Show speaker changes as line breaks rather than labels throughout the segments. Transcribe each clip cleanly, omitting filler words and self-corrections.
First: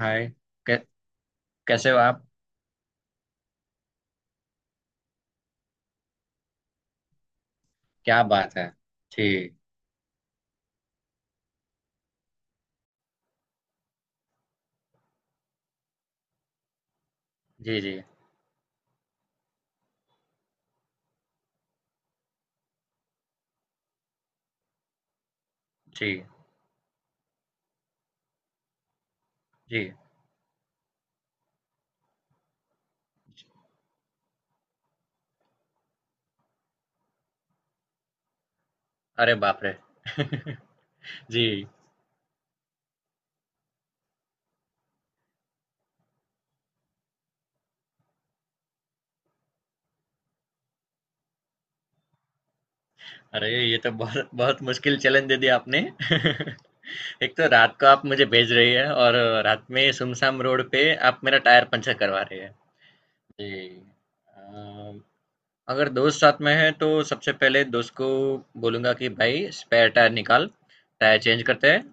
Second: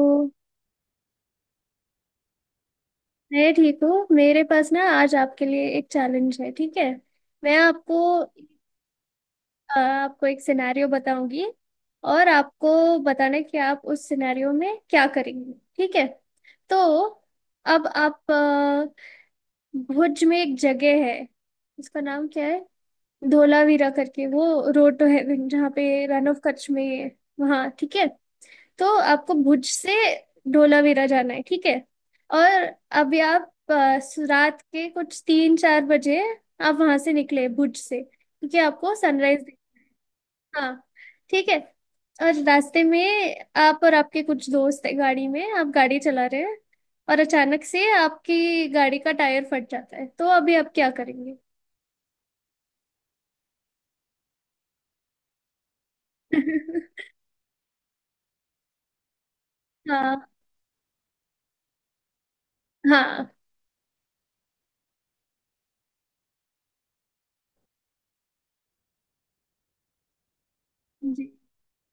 हाय। कै, कैसे हो आप।
मैं ठीक हूँ। मेरे पास ना आज आपके लिए एक चैलेंज है, ठीक है। मैं आपको
क्या बात है। जी।
अ, आपको एक सिनेरियो बताऊंगी। और आपको बताना है कि आप उस सिनेरियो में क्या करेंगे, ठीक है। तो
जी।
अब
जी।
आप अ, भुज में एक जगह है, उसका नाम क्या है, धोलावीरा करके। वो रोड तो है जहाँ पे,
जी।
रन ऑफ कच्छ में है वहाँ, ठीक है। तो आपको भुज से
जी।
धोलावीरा जाना है, ठीक है। और अभी रात के कुछ 3-4 बजे आप वहां से निकले भुज से, क्योंकि आपको
अरे
सनराइज।
बाप रे।
हाँ, ठीक है।
जी।
और रास्ते में आप और आपके कुछ दोस्त है गाड़ी में, आप गाड़ी चला रहे हैं। और अचानक से आपकी गाड़ी का टायर फट जाता है, तो अभी आप क्या करेंगे।
अरे, ये तो बहुत बहुत मुश्किल चैलेंज दे दिया आपने। एक तो रात को आप मुझे भेज रही है और रात में
हाँ।
सुमसाम रोड पे आप मेरा टायर पंचर करवा रही है।
हाँ।
जी। अम, अगर दोस्त साथ में है तो सबसे पहले दोस्त को बोलूंगा कि भाई स्पेयर टायर निकाल। टायर
जी।
चेंज करते हैं।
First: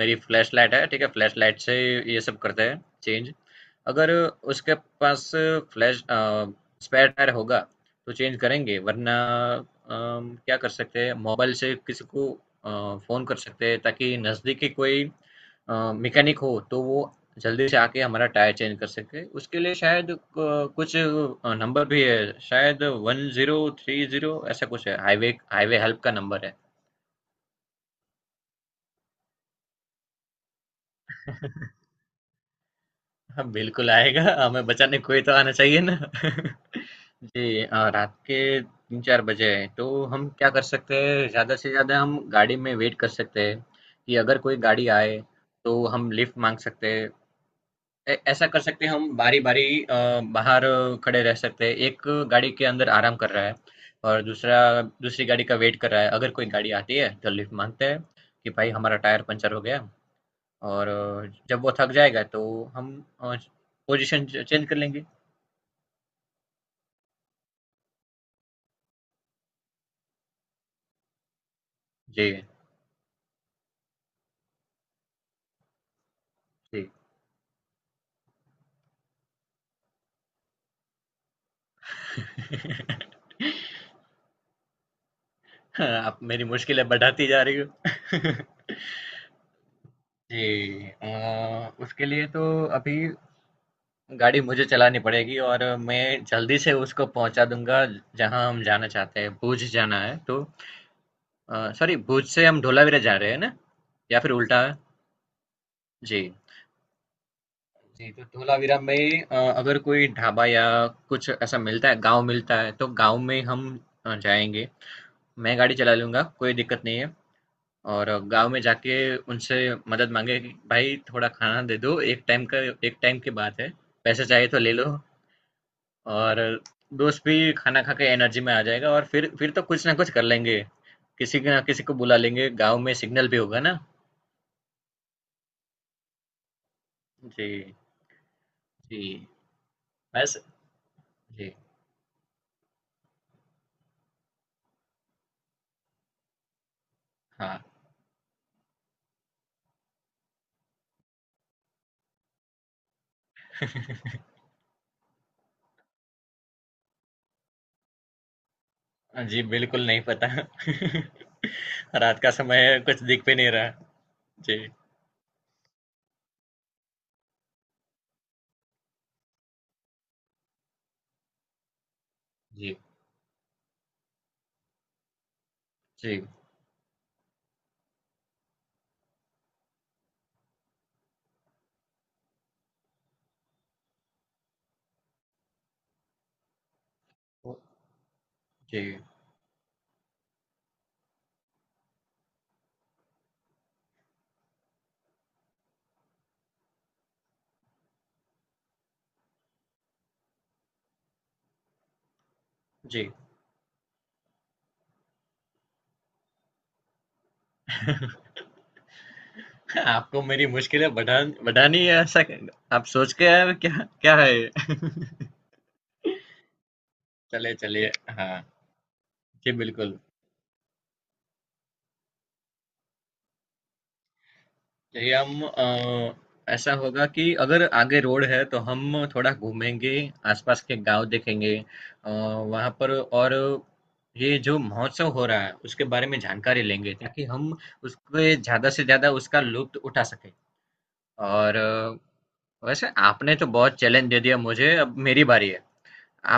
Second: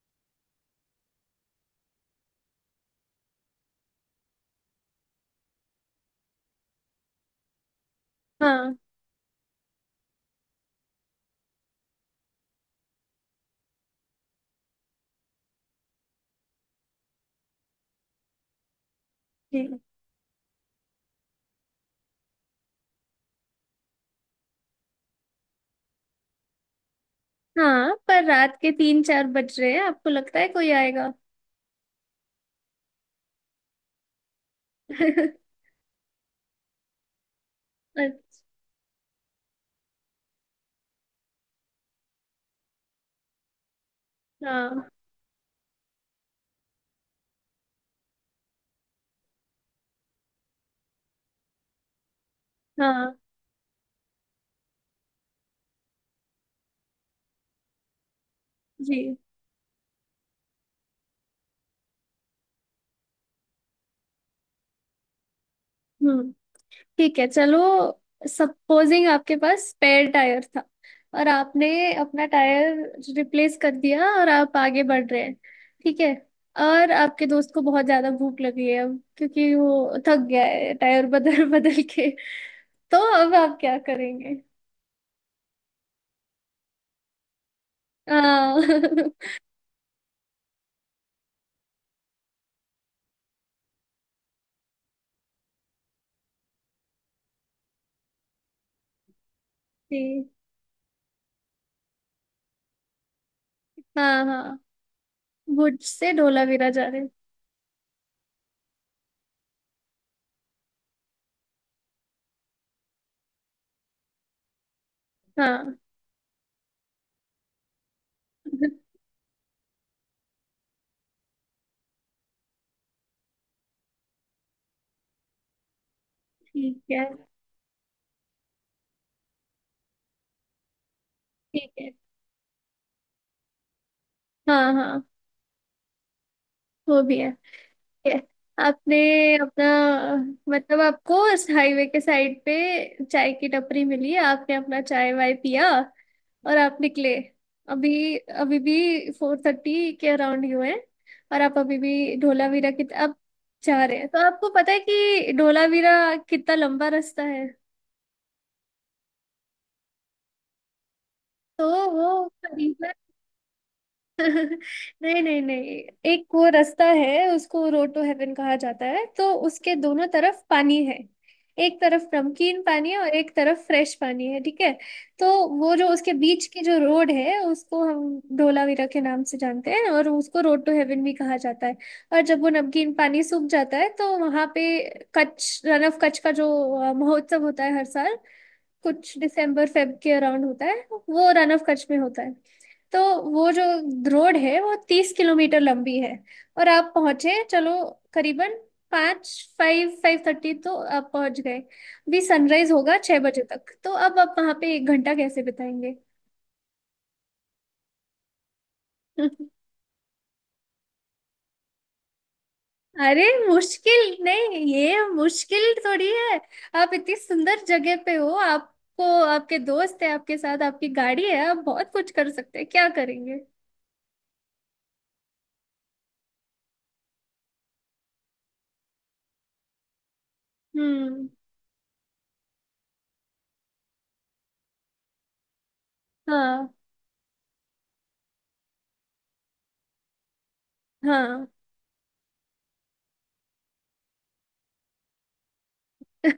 मेरी फ्लैश लाइट है, ठीक है, फ्लैश लाइट से ये सब करते हैं चेंज। अगर उसके पास फ्लैश स्पेयर टायर होगा तो चेंज
हाँ।
करेंगे, वरना क्या कर सकते हैं, मोबाइल से किसी को फ़ोन कर सकते हैं ताकि नज़दीकी कोई मैकेनिक हो तो वो जल्दी से आके हमारा टायर चेंज कर सके। उसके
जी।
लिए शायद कुछ नंबर भी है शायद, 1030, ऐसा कुछ है, हाईवे हाईवे हेल्प का नंबर
हाँ, पर रात के 3-4 बज रहे हैं, आपको लगता है कोई आएगा?
है। हाँ, बिल्कुल आएगा, हमें बचाने कोई तो आना चाहिए ना। जी। रात के तीन चार बजे हैं, तो हम क्या कर सकते हैं, ज्यादा से ज्यादा हम गाड़ी में वेट कर सकते हैं कि अगर कोई गाड़ी
अच्छा।
आए तो हम लिफ्ट मांग सकते हैं। ऐसा कर सकते हैं, हम बारी बारी बाहर खड़े रह सकते हैं, एक गाड़ी के अंदर
हाँ।
आराम कर रहा है और दूसरा दूसरी गाड़ी का वेट कर रहा है, अगर कोई गाड़ी आती है तो लिफ्ट मांगते हैं कि भाई हमारा
जी।
टायर पंचर हो गया। और जब वो थक जाएगा तो हम अ, पोजीशन चेंज कर लेंगे।
हम्म, ठीक है, चलो। सपोजिंग आपके पास स्पेयर टायर था, और आपने
जी।
अपना टायर रिप्लेस कर दिया और आप आगे बढ़ रहे हैं, ठीक है।
जी।
और आपके दोस्त को बहुत ज्यादा भूख लगी है अब, क्योंकि वो थक गया है टायर बदल बदल के। तो अब आप क्या करेंगे?
आप मेरी मुश्किलें बढ़ाती जा रही हो।
हाँ।
जी। अ, उसके लिए तो अभी गाड़ी मुझे चलानी पड़ेगी और मैं जल्दी से उसको पहुंचा दूंगा जहां हम जाना चाहते हैं। भुज जाना है
जी।
तो सॉरी, भुज से हम धोलावीरा जा रहे हैं ना, या
हाँ,
फिर
हाँ,
उल्टा है?
भुज से
जी।
ढोलावीरा जा रहे हैं।
जी, तो धोलावीरा में अगर कोई ढाबा या कुछ ऐसा मिलता है, गाँव मिलता है, तो गाँव में हम जाएँगे। मैं गाड़ी
हाँ।
चला लूँगा, कोई दिक्कत नहीं है, और गाँव में जाके उनसे मदद माँगे कि भाई थोड़ा खाना दे दो, एक टाइम का, एक टाइम की बात है, पैसे चाहिए तो ले लो। और
ठीक है।
दोस्त भी खाना खा के एनर्जी में आ जाएगा, और फिर तो कुछ ना कुछ कर लेंगे। किसी के ना
ठीक
किसी
है,
को बुला लेंगे, गाँव में सिग्नल भी होगा ना।
हाँ, हाँ, वो भी है।
जी।
ये आपने
जी।
अपना
बस।
मतलब आपको इस
जी।
हाईवे के साइड पे चाय की टपरी मिली, आपने अपना चाय वाय पिया और आप निकले।
हाँ।
अभी अभी भी 4:30 के अराउंड ही हुए हैं। और आप अभी भी धोलावीरा की अब जा रहे हैं, तो आपको पता है कि धोलावीरा कितना लंबा रास्ता है?
हाँ जी, बिल्कुल नहीं पता।
तो वो
रात का समय है,
करीबन
कुछ दिख भी नहीं रहा। जी।
नहीं, नहीं, नहीं। एक वो रास्ता है, उसको रोड टू हेवन कहा जाता है। तो उसके दोनों तरफ पानी है, एक तरफ नमकीन
जी।
पानी है और एक तरफ फ्रेश पानी है, ठीक है। तो वो जो उसके
जी।
बीच की जो रोड है, उसको हम धोलावीरा के नाम से जानते हैं, और उसको रोड टू हेवन भी कहा जाता है। और जब वो नमकीन पानी सूख जाता है, तो वहां पे कच्छ, रन ऑफ कच्छ का जो महोत्सव होता है हर साल,
जी।
कुछ दिसंबर फेब के अराउंड होता है, वो रन ऑफ कच्छ में होता है। तो वो जो रोड है, वो 30 किलोमीटर लंबी है। और आप पहुंचे, चलो, करीबन 5, 5:30 तो आप पहुंच गए। भी सनराइज होगा
जी।
6 बजे तक, तो अब आप वहां पे 1 घंटा कैसे बिताएंगे?
आपको मेरी मुश्किलें बढ़ानी है, ऐसा आप सोच
अरे
के आए हो क्या? क्या
मुश्किल
है
नहीं, ये
ये?
मुश्किल थोड़ी है। आप इतनी
चलिए,
सुंदर
चलिए।
जगह पे हो,
हाँ,
आपको,
जी
आपके
बिल्कुल।
दोस्त है आपके साथ, आपकी गाड़ी है, आप बहुत कुछ कर सकते हैं, क्या करेंगे?
ये हम ऐसा होगा कि अगर आगे रोड है तो हम थोड़ा घूमेंगे, आसपास के गांव
हम्म।
देखेंगे वहाँ पर। और ये जो महोत्सव हो रहा है उसके बारे में जानकारी
हाँ,
लेंगे ताकि हम उसके ज़्यादा से ज़्यादा उसका लुत्फ उठा सके।
हाँ।
और वैसे आपने तो बहुत चैलेंज दे दिया मुझे, अब मेरी बारी है,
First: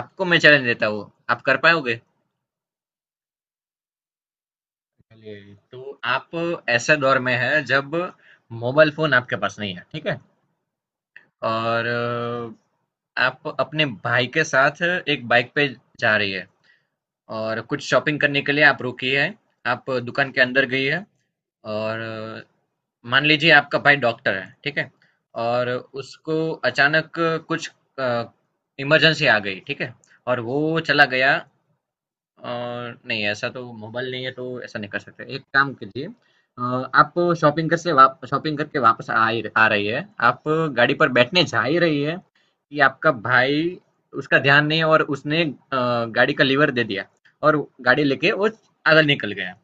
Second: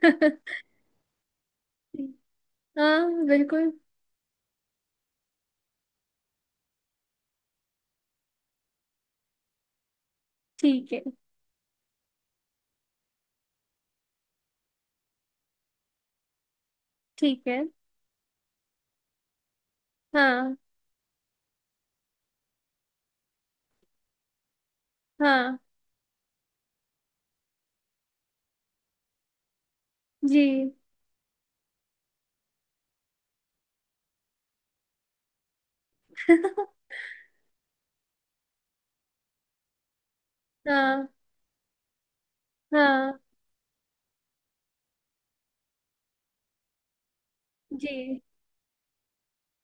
आपको मैं चैलेंज देता हूँ, आप कर पाओगे।
हाँ, बिल्कुल।
चलिए, तो आप ऐसे दौर में है जब मोबाइल फोन आपके पास नहीं है, ठीक है।
ठीक है।
और आप अपने भाई के साथ एक बाइक पे जा रही है
ठीक है।
और कुछ शॉपिंग करने के लिए आप रुकी है, आप दुकान के
हाँ,
अंदर गई है। और मान लीजिए आपका भाई डॉक्टर है, ठीक है,
हाँ।
और उसको अचानक कुछ इमरजेंसी आ गई, ठीक है, और
जी।
वो चला गया। अ, नहीं, ऐसा तो मोबाइल नहीं है तो ऐसा नहीं कर सकते। एक काम कीजिए, अ, आप शॉपिंग करके वापस आ रही है, आप गाड़ी
हाँ,
पर बैठने जा ही रही है कि आपका
हाँ।
भाई, उसका ध्यान नहीं है, और उसने गाड़ी का लीवर दे दिया और गाड़ी
जी,
लेके वो आगे निकल गया।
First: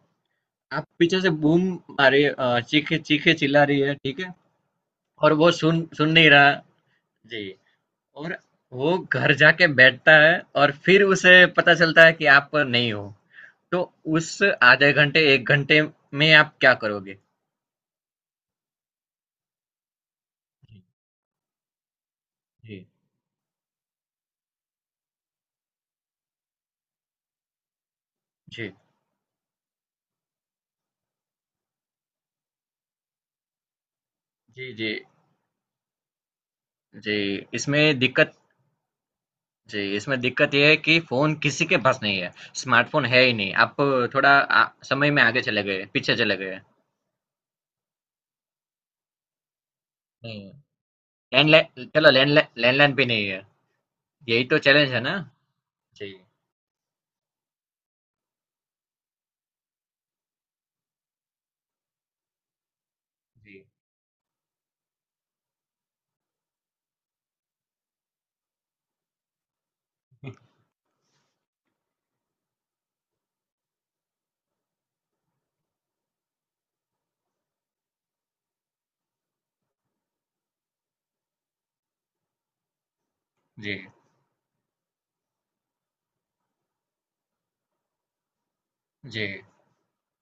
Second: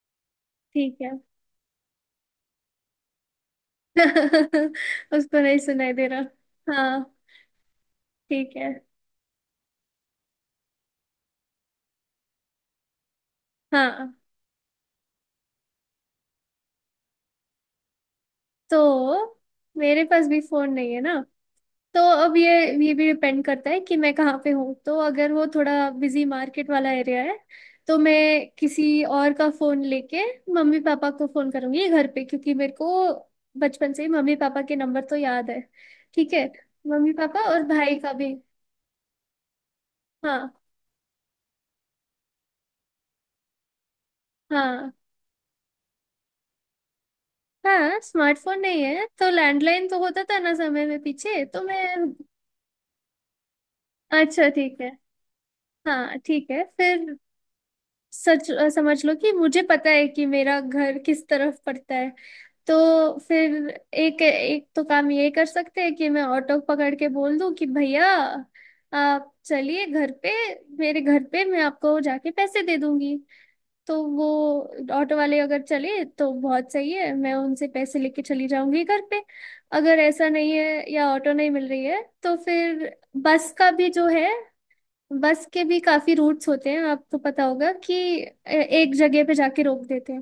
आप
ठीक है।
पीछे से बूम मारे, चीखे चीखे चिल्ला रही है, ठीक है, और
उसको
वो
नहीं
सुन
सुनाई दे
सुन नहीं रहा।
रहा, हाँ।
जी। और
ठीक है।
वो घर जाके बैठता है और फिर उसे पता चलता है कि आप नहीं हो, तो
हाँ,
उस आधे घंटे, 1 घंटे में आप क्या करोगे?
तो मेरे पास भी फोन
जी।
नहीं है ना। तो अब ये
जी।
ये भी डिपेंड करता है कि मैं कहाँ पे हूँ। तो अगर वो थोड़ा बिजी मार्केट वाला एरिया है, तो मैं
जी।
किसी और का फोन लेके मम्मी पापा को फोन करूंगी घर पे, क्योंकि मेरे को बचपन से ही मम्मी पापा
जी।
के
जी।
नंबर तो याद है, ठीक है, मम्मी पापा
जी,
और
इसमें
भाई का भी।
दिक्कत जी, इसमें दिक्कत
हाँ।
ये है कि फ़ोन किसी के पास नहीं है, स्मार्टफ़ोन है ही नहीं। आप थोड़ा
हाँ।
समय में आगे चले गए, पीछे चले गए।
हाँ, स्मार्टफोन नहीं है तो लैंडलाइन तो होता था
नहीं है।
ना समय में पीछे, तो मैं।
लैंडलाइन चलो, लैंडलाइन लैंडलाइन भी नहीं है, यही
अच्छा,
तो
ठीक है।
चैलेंज है ना? जी।
हाँ, ठीक है फिर। सच समझ लो कि मुझे पता है कि मेरा घर किस तरफ पड़ता है। तो फिर
जी।
एक एक तो काम ये कर सकते हैं कि मैं ऑटो पकड़ के बोल दूं कि भैया आप चलिए घर पे, मेरे घर पे मैं आपको जाके पैसे दे दूंगी। तो वो ऑटो वाले अगर चले तो बहुत सही है, मैं उनसे पैसे लेके चली जाऊंगी घर पे। अगर ऐसा नहीं है या ऑटो नहीं मिल रही है, तो फिर बस का
जी।
भी जो है, बस के भी काफी रूट्स होते हैं, आपको पता होगा कि एक जगह
जी।
पे जाके रोक देते हैं।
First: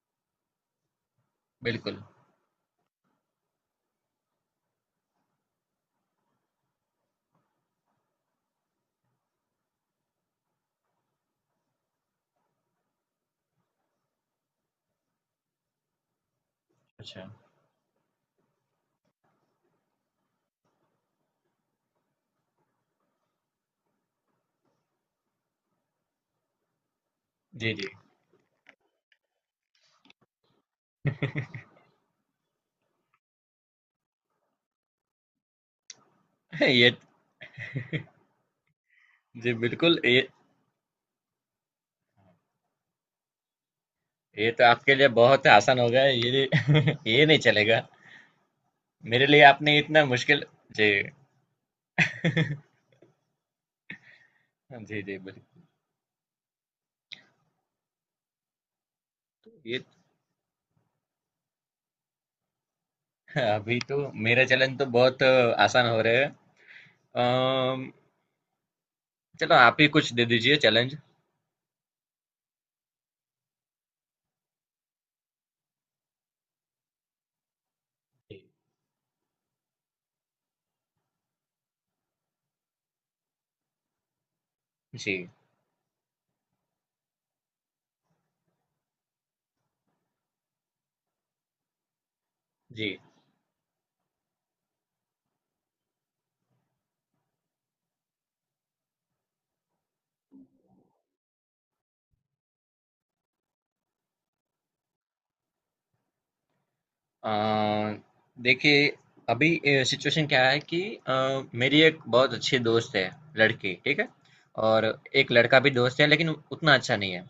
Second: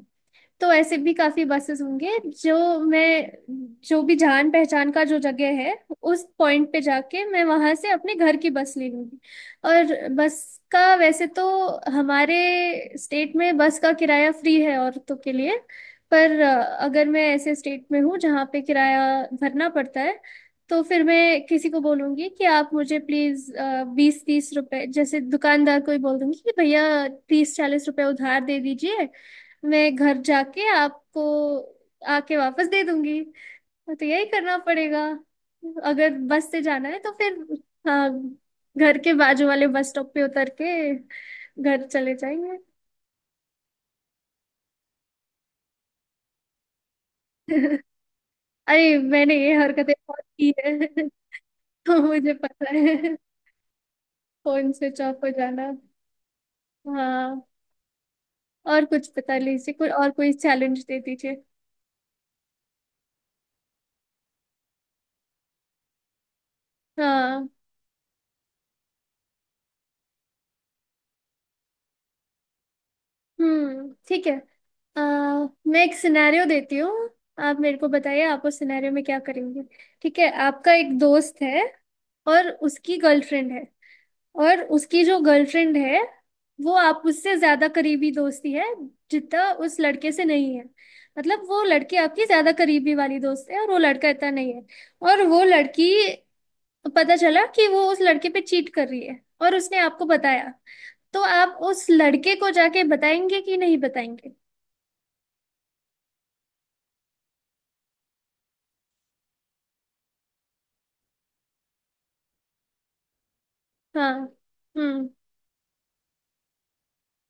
तो ऐसे भी काफी बसेस
बिल्कुल।
होंगे जो, मैं जो भी जान पहचान का जो जगह है, उस पॉइंट पे जाके मैं वहां से अपने घर की बस ले लूंगी। और बस का वैसे तो, हमारे स्टेट में बस का किराया फ्री है औरतों के लिए। पर अगर मैं
अच्छा।
ऐसे स्टेट में हूँ जहाँ पे किराया भरना पड़ता है, तो फिर मैं किसी को बोलूंगी कि आप मुझे प्लीज 20-30 रुपए, जैसे दुकानदार को ही बोल दूंगी कि भैया तीस
जी।
चालीस
जी।
रुपए उधार दे दीजिए, मैं घर जाके आपको आके वापस दे दूंगी। तो यही करना पड़ेगा अगर बस से जाना
ये
है। तो फिर हाँ, घर के बाजू
जी,
वाले बस
बिल्कुल।
स्टॉप पे
ये
उतर के घर चले जाएंगे।
ये तो आपके लिए बहुत आसान हो गया है, ये ये नहीं चलेगा।
अरे,
मेरे
मैंने
लिए
ये
आपने
हरकतें
इतना
बहुत
मुश्किल।
की है।
जी।
तो मुझे पता है फोन स्विच
जी। जी
ऑफ हो
बिल्कुल।
जाना। हाँ। और कुछ पता
तो
लीजिए,
ये,
कोई और कोई चैलेंज दे दीजिए।
अभी तो मेरे चैलेंज तो बहुत आसान हो रहे हैं।
हाँ।
अम, चलो आप ही कुछ दे दीजिए चैलेंज।
हम्म, ठीक है। अ, मैं एक सिनेरियो देती हूँ, आप मेरे को बताइए आप उस सिनेरियो में क्या करेंगे। ठीक है, आपका एक दोस्त है, और उसकी गर्लफ्रेंड है। और उसकी जो
जी।
गर्लफ्रेंड है, वो आप उससे ज्यादा करीबी दोस्ती है जितना उस लड़के से नहीं है। मतलब वो लड़की आपकी ज्यादा करीबी
जी।
वाली दोस्त है, और वो लड़का इतना नहीं है। और वो लड़की, पता चला कि वो उस लड़के पे चीट कर रही है, और उसने आपको बताया। तो आप उस लड़के को जाके बताएंगे कि नहीं बताएंगे?
अ, देखिए, अभी सिचुएशन क्या है कि अ, मेरी एक बहुत अच्छी दोस्त है, लड़की, ठीक है,
हाँ।
और
हम्म।
एक लड़का भी दोस्त है लेकिन उतना अच्छा नहीं है।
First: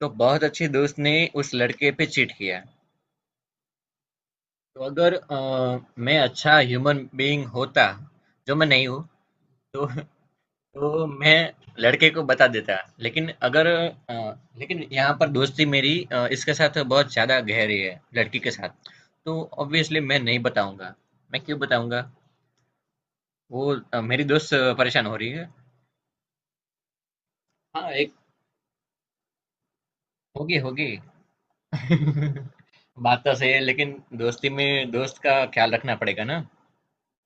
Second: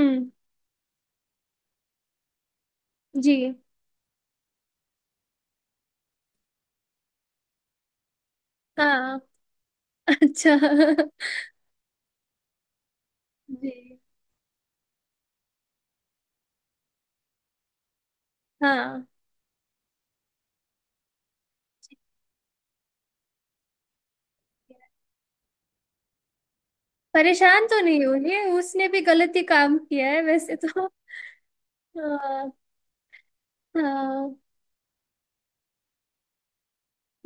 तो बहुत अच्छी दोस्त ने उस लड़के पे चीट किया।
जी।
तो अगर मैं अच्छा ह्यूमन बीइंग होता, जो मैं नहीं हूँ,
हाँ।
तो
अच्छा।
तो मैं लड़के को बता देता। लेकिन अगर
जी।
अ, लेकिन यहाँ पर दोस्ती मेरी इसके साथ बहुत ज्यादा गहरी है, लड़की के साथ।
हाँ,
तो ऑब्वियसली मैं नहीं बताऊंगा, मैं क्यों बताऊंगा। वो मेरी दोस्त परेशान हो रही है।
परेशान तो
हाँ,
नहीं
एक
होगी, उसने भी गलत ही काम किया है वैसे
होगी होगी।
तो। हाँ,
बात तो सही है लेकिन
हाँ।
दोस्ती में दोस्त का ख्याल रखना पड़ेगा ना।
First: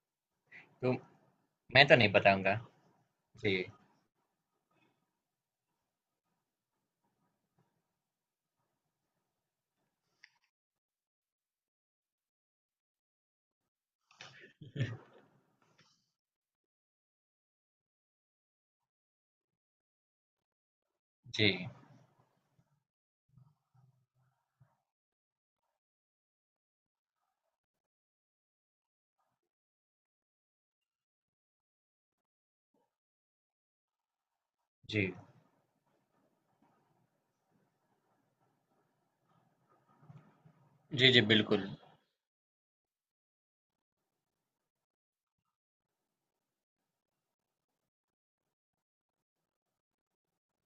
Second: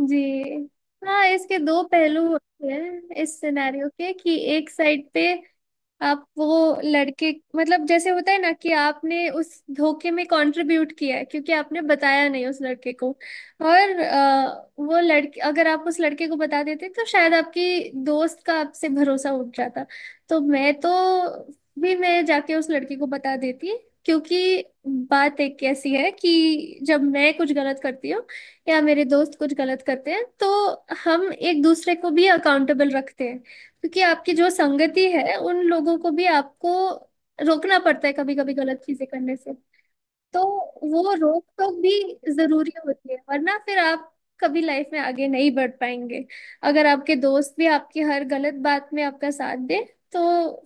जी।
तो
हाँ, इसके दो
मैं तो नहीं
पहलू
बताऊंगा।
होते हैं इस
जी।
सिनेरियो के, कि एक साइड पे आप वो लड़के, मतलब जैसे होता है ना कि आपने उस धोखे में कंट्रीब्यूट किया है, क्योंकि आपने बताया नहीं उस लड़के को, और वो लड़के, अगर आप उस लड़के को बता देते तो शायद आपकी दोस्त का आपसे भरोसा उठ जाता। तो मैं तो
जी।
भी मैं जाके उस लड़के को बता देती, क्योंकि बात एक ऐसी है कि जब मैं कुछ गलत करती हूँ या मेरे दोस्त कुछ गलत करते हैं, तो हम एक दूसरे को भी अकाउंटेबल रखते हैं, क्योंकि आपकी जो संगति
जी।
है उन लोगों को भी आपको रोकना पड़ता है कभी कभी गलत चीजें करने से। तो
जी।
वो
जी
रोक
बिल्कुल।
टोक भी जरूरी होती है, वरना फिर आप कभी लाइफ में आगे नहीं बढ़ पाएंगे। अगर आपके दोस्त भी आपकी हर गलत बात में आपका साथ दे, तो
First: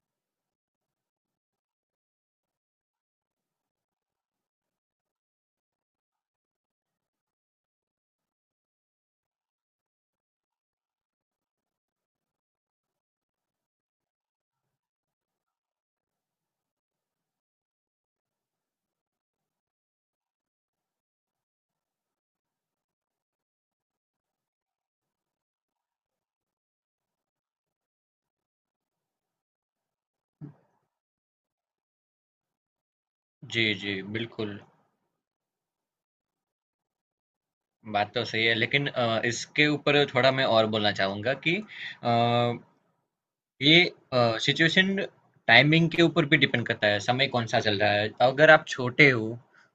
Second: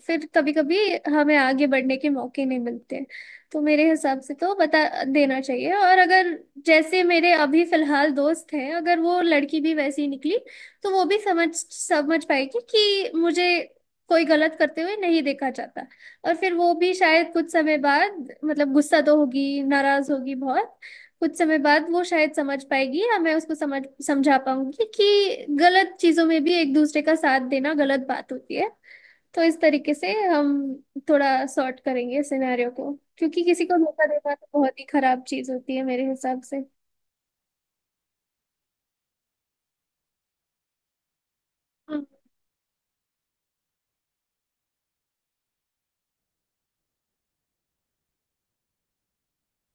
फिर कभी कभी हमें आगे बढ़ने के मौके नहीं मिलते। तो मेरे हिसाब से तो बता देना चाहिए। और अगर जैसे मेरे अभी फिलहाल दोस्त हैं, अगर वो लड़की भी वैसी ही निकली, तो वो भी समझ समझ पाएगी कि मुझे कोई गलत करते हुए नहीं देखा जाता। और फिर वो भी शायद कुछ समय बाद, मतलब गुस्सा तो होगी, नाराज होगी बहुत, कुछ समय बाद वो शायद समझ पाएगी या मैं उसको समझा पाऊंगी कि गलत चीजों में भी एक दूसरे का साथ देना गलत बात होती है। तो इस तरीके से हम थोड़ा सॉर्ट करेंगे सिनेरियो को, क्योंकि
जी।
किसी को
जी
धोखा देना तो
बिल्कुल,
बहुत ही खराब चीज होती है मेरे हिसाब से।
बात तो सही है, लेकिन इसके ऊपर थोड़ा मैं और बोलना चाहूँगा कि
हम्म।
अ, ये सिचुएशन टाइमिंग के ऊपर भी डिपेंड करता है, समय कौन सा चल रहा है। तो अगर आप छोटे हो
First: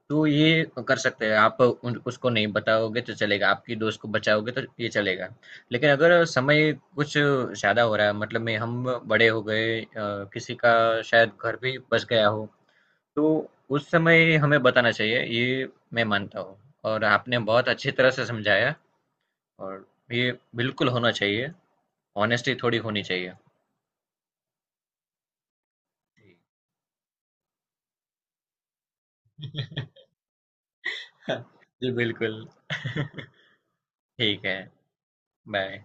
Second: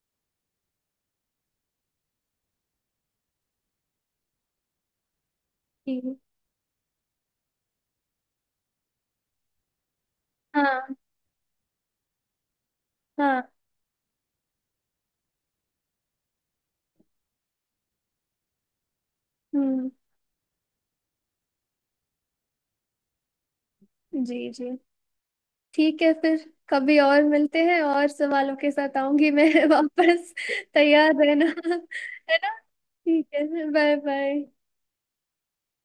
तो ये कर सकते हैं, आप उसको नहीं बताओगे तो चलेगा, आपकी दोस्त को बचाओगे तो ये चलेगा। लेकिन
जी।
अगर समय कुछ ज़्यादा हो रहा है, मतलब में हम बड़े हो गए, किसी का
हाँ।
शायद घर भी बस गया हो,
हाँ।
तो उस समय हमें बताना चाहिए, ये मैं मानता हूँ। और आपने बहुत अच्छी तरह से समझाया, और
हम्म।
ये बिल्कुल होना चाहिए, ऑनेस्टी थोड़ी होनी चाहिए।
जी, जी, ठीक है फिर। कभी और मिलते हैं और सवालों के साथ आऊंगी मैं वापस। तैयार
जी।
रहना
जी
है
बिल्कुल।
ना। ठीक है, बाय
ठीक है,
बाय।
बाय।